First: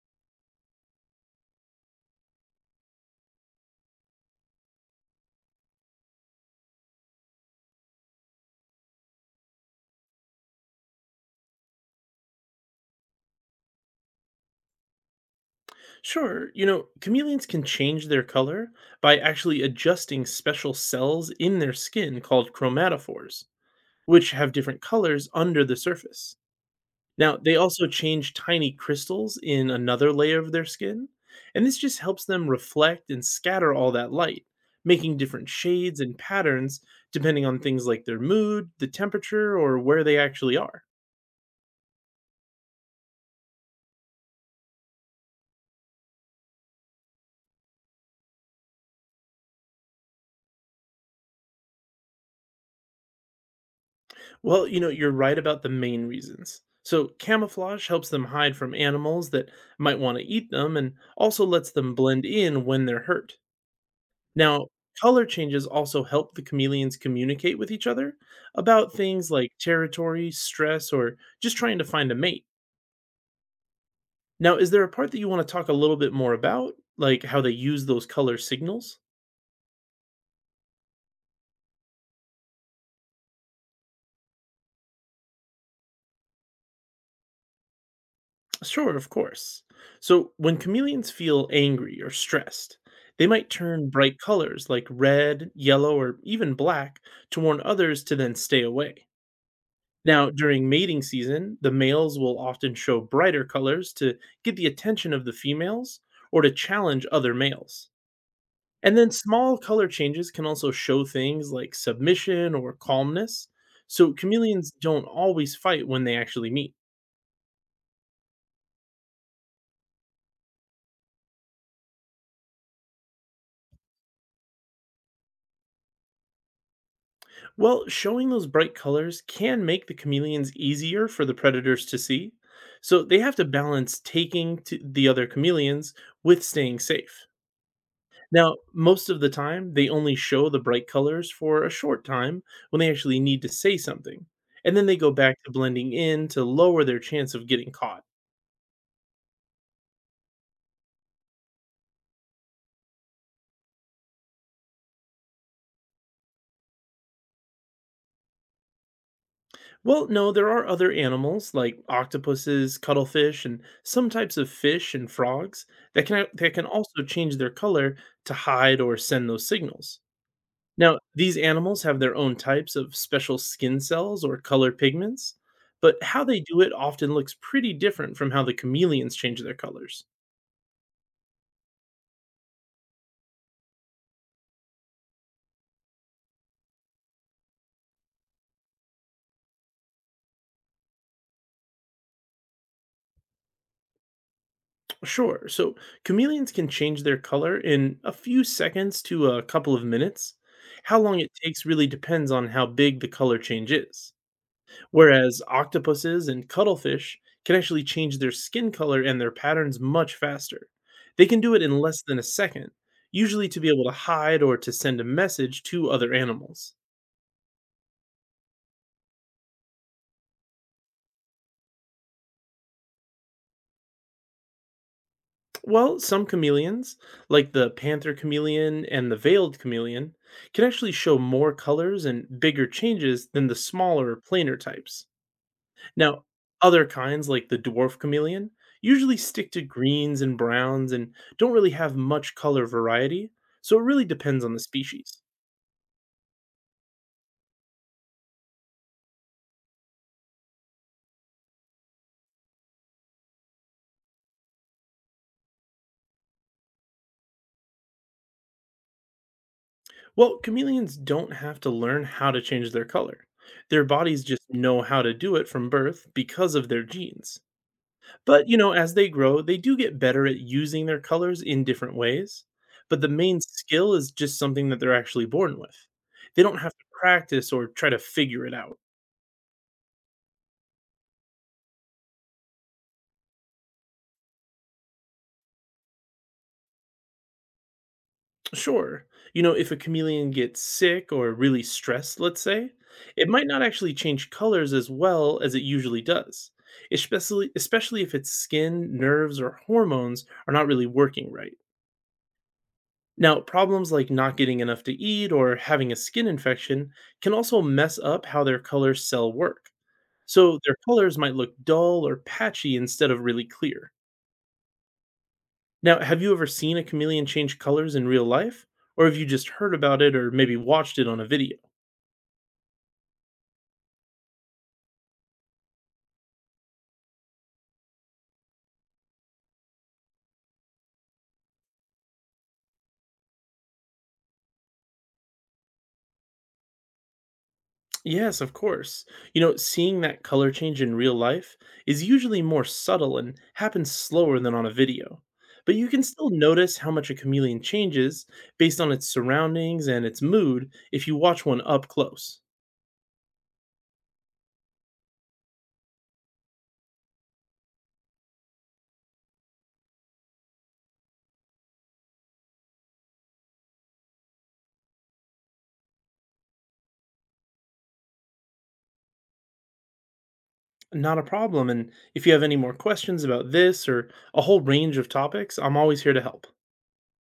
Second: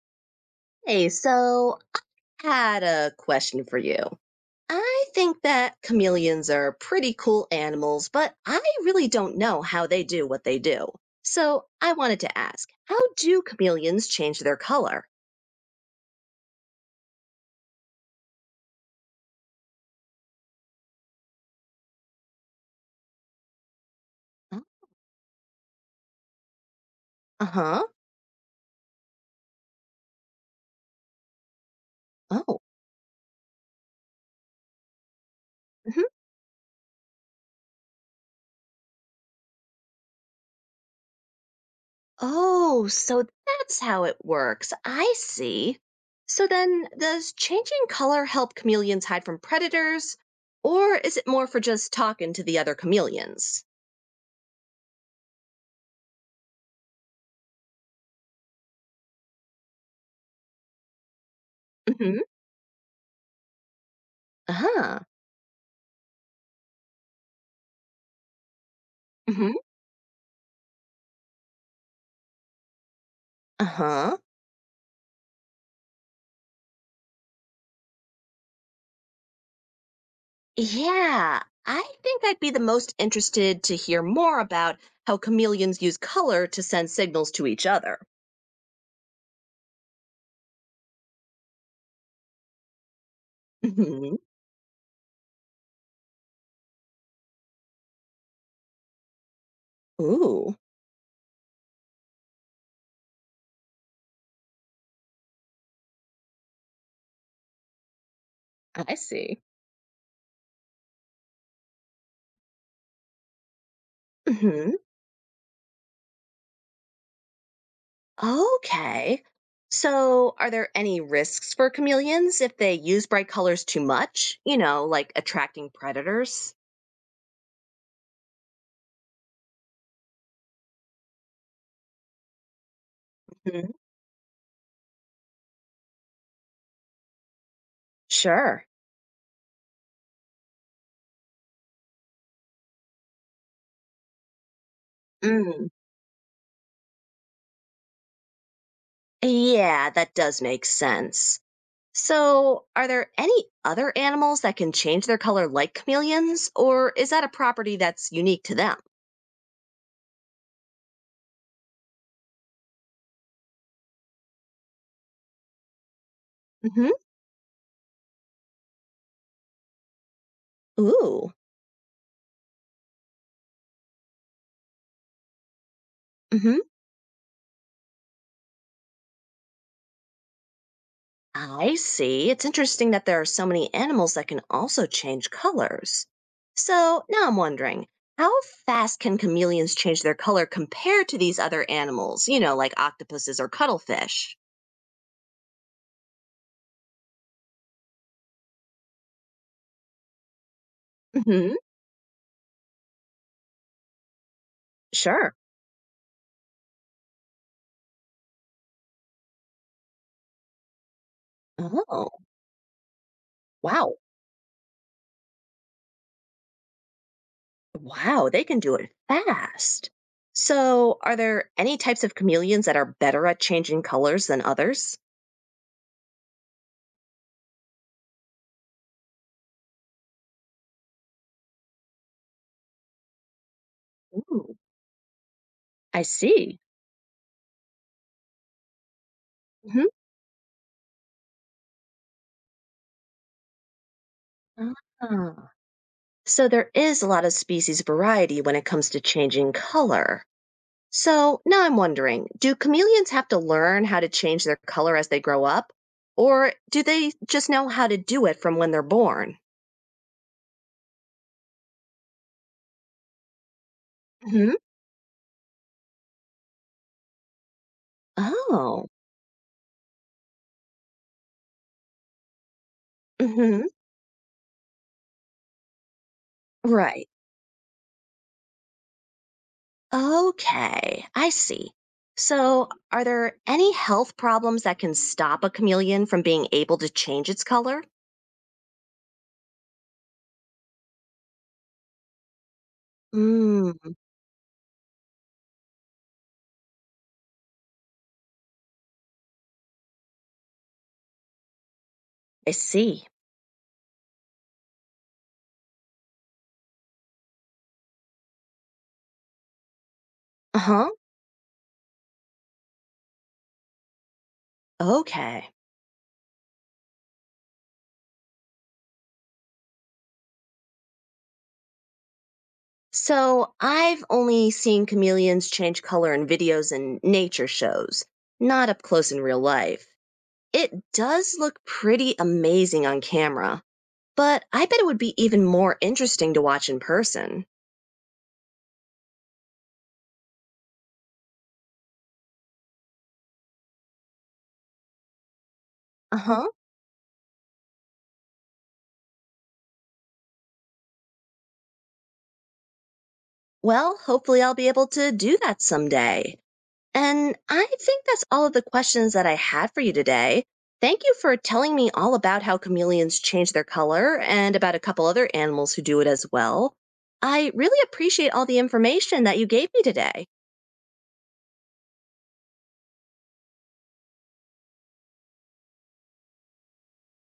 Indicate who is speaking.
Speaker 1: Hey, so I had a question for you. I think that chameleons are pretty cool animals, but I really don't know how they do what they do. So I wanted to ask, how do chameleons change their color?
Speaker 2: Sure, you know, chameleons can change their color by actually adjusting special cells in their skin called chromatophores, which have different colors under the surface. Now,
Speaker 1: Uh
Speaker 2: they
Speaker 1: huh.
Speaker 2: also change tiny crystals in another layer of their skin, and this just helps them
Speaker 1: Oh.
Speaker 2: reflect and scatter all that light, making different shades
Speaker 1: Hmm.
Speaker 2: and patterns depending on things like their mood, the temperature, or where they actually are.
Speaker 1: Oh, so that's how it works. I see. So then, does changing color help chameleons hide from predators, or is it more for just talking to the other chameleons?
Speaker 2: Well, you know, you're right about the main reasons. So, camouflage helps them hide from animals that might want to eat them and also lets them
Speaker 1: Mm-hmm.
Speaker 2: blend in when they're hurt. Now,
Speaker 1: Uh
Speaker 2: color changes also help the chameleons communicate with each other about things like
Speaker 1: huh.
Speaker 2: territory, stress, or just trying to find a mate.
Speaker 1: Uh-huh.
Speaker 2: Now, is there a part that you want to talk a little bit more about, like how they use those color signals?
Speaker 1: Yeah, I think I'd be the most interested to hear more about how chameleons use color to send signals to each other.
Speaker 2: Sure, of course. So, when chameleons feel angry or stressed, they might turn
Speaker 1: Hmm.
Speaker 2: bright colors like red, yellow, or even black to warn others to then stay away. Now,
Speaker 1: Ooh,
Speaker 2: during mating season, the males will often show brighter colors to get the attention of the females or to challenge other males.
Speaker 1: I
Speaker 2: And then
Speaker 1: see.
Speaker 2: small color changes can also show things like submission or calmness. So, chameleons
Speaker 1: Hmm.
Speaker 2: don't always fight when they actually meet.
Speaker 1: Okay. So, are there any risks for chameleons if they use bright colors too much? You know, like attracting predators?
Speaker 2: Well, showing those bright colors can make the chameleons easier for the predators to see, so they have to
Speaker 1: Hmm.
Speaker 2: balance taking to the other chameleons with staying safe. Now,
Speaker 1: Sure.
Speaker 2: most of the time, they only show the bright colors for a short time when they actually need to say something, and then they go back to
Speaker 1: Mm.
Speaker 2: blending in to lower their chance of getting caught.
Speaker 1: Yeah, that does make sense. So, are there any other animals that can change their color like chameleons, or is that a property that's unique to them?
Speaker 2: Well, no, there are other animals like octopuses, cuttlefish, and some types of fish and frogs that can
Speaker 1: Hmm.
Speaker 2: also change their color to hide or send those signals. Now,
Speaker 1: Ooh.
Speaker 2: these animals have their own types of special skin cells or color pigments, but how they do
Speaker 1: Hmm.
Speaker 2: it often looks pretty different from how the chameleons change their colors.
Speaker 1: I see. It's interesting that there are so many animals that can also change colors. So, now I'm wondering how fast can chameleons change their color compared to these other animals, you know, like octopuses or cuttlefish?
Speaker 2: Sure, so chameleons can change their color in a few seconds to a couple of minutes. How long it
Speaker 1: Hmm.
Speaker 2: takes really depends on how big the color change is.
Speaker 1: Sure.
Speaker 2: Whereas octopuses and cuttlefish can actually change their skin color and their patterns much faster. They can do it in less
Speaker 1: Oh,
Speaker 2: than a second, usually to be able to
Speaker 1: wow.
Speaker 2: hide or to send a message to other animals.
Speaker 1: Wow, they can do it fast. So, are there any types of chameleons that are better at changing colors than others?
Speaker 2: Well, some chameleons, like the panther chameleon and the veiled chameleon, can actually show more colors and bigger changes than the smaller,
Speaker 1: Ooh,
Speaker 2: plainer types.
Speaker 1: I
Speaker 2: Now,
Speaker 1: see.
Speaker 2: other kinds like the dwarf chameleon usually stick to
Speaker 1: Hmm.
Speaker 2: greens and browns and don't really have much color variety, so it really depends on the species.
Speaker 1: Ah. So, there is a lot of species variety when it comes to changing color. So, now I'm wondering, do chameleons have to learn how to change their color as they grow up? Or do they just know how to do it from when they're born?
Speaker 2: Well, chameleons don't have to learn how to change their color. Their bodies just
Speaker 1: Hmm.
Speaker 2: know how to do it from birth because of their genes. But, you know,
Speaker 1: Oh.
Speaker 2: as they grow, they do get better at using their colors in different ways. But the main
Speaker 1: Hmm.
Speaker 2: skill is just something that they're actually born with. They don't have to
Speaker 1: Right.
Speaker 2: practice or try to figure it out.
Speaker 1: Okay, I see. So, are there any health problems that can stop a chameleon from being able to change its color?
Speaker 2: Sure. You know, if a chameleon gets sick or really stressed, let's say, it might not
Speaker 1: Mm.
Speaker 2: actually change colors as well as it usually does, especially if its skin, nerves, or hormones are not really working right.
Speaker 1: I see.
Speaker 2: Now, problems like not getting enough to eat or having a skin infection can also mess up how their color cell work. So
Speaker 1: Uh
Speaker 2: their
Speaker 1: huh.
Speaker 2: colors might look dull or patchy instead of really clear.
Speaker 1: Okay.
Speaker 2: Now, have you ever seen a chameleon change colors in real life? Or have you just heard about it or maybe watched it on a video?
Speaker 1: So, I've only seen chameleons change color in videos and nature shows, not up close in real life. It does look pretty amazing on camera, but I bet it would be even more interesting to watch in person.
Speaker 2: Yes, of course. You know, seeing that color change in real life is usually more subtle and happens slower than on a video. But you can
Speaker 1: Uh
Speaker 2: still
Speaker 1: huh.
Speaker 2: notice how much a chameleon changes based on its surroundings and its mood if you watch one up close.
Speaker 1: Well, hopefully, I'll be able to do that someday. And I think that's all of the questions that I had for you today. Thank you for telling me all about how chameleons change their color and about a couple other animals who do it as well. I really appreciate all the information that you gave me today.
Speaker 2: Not a problem. And if you have any more questions about this or a whole range of topics, I'm always here to help.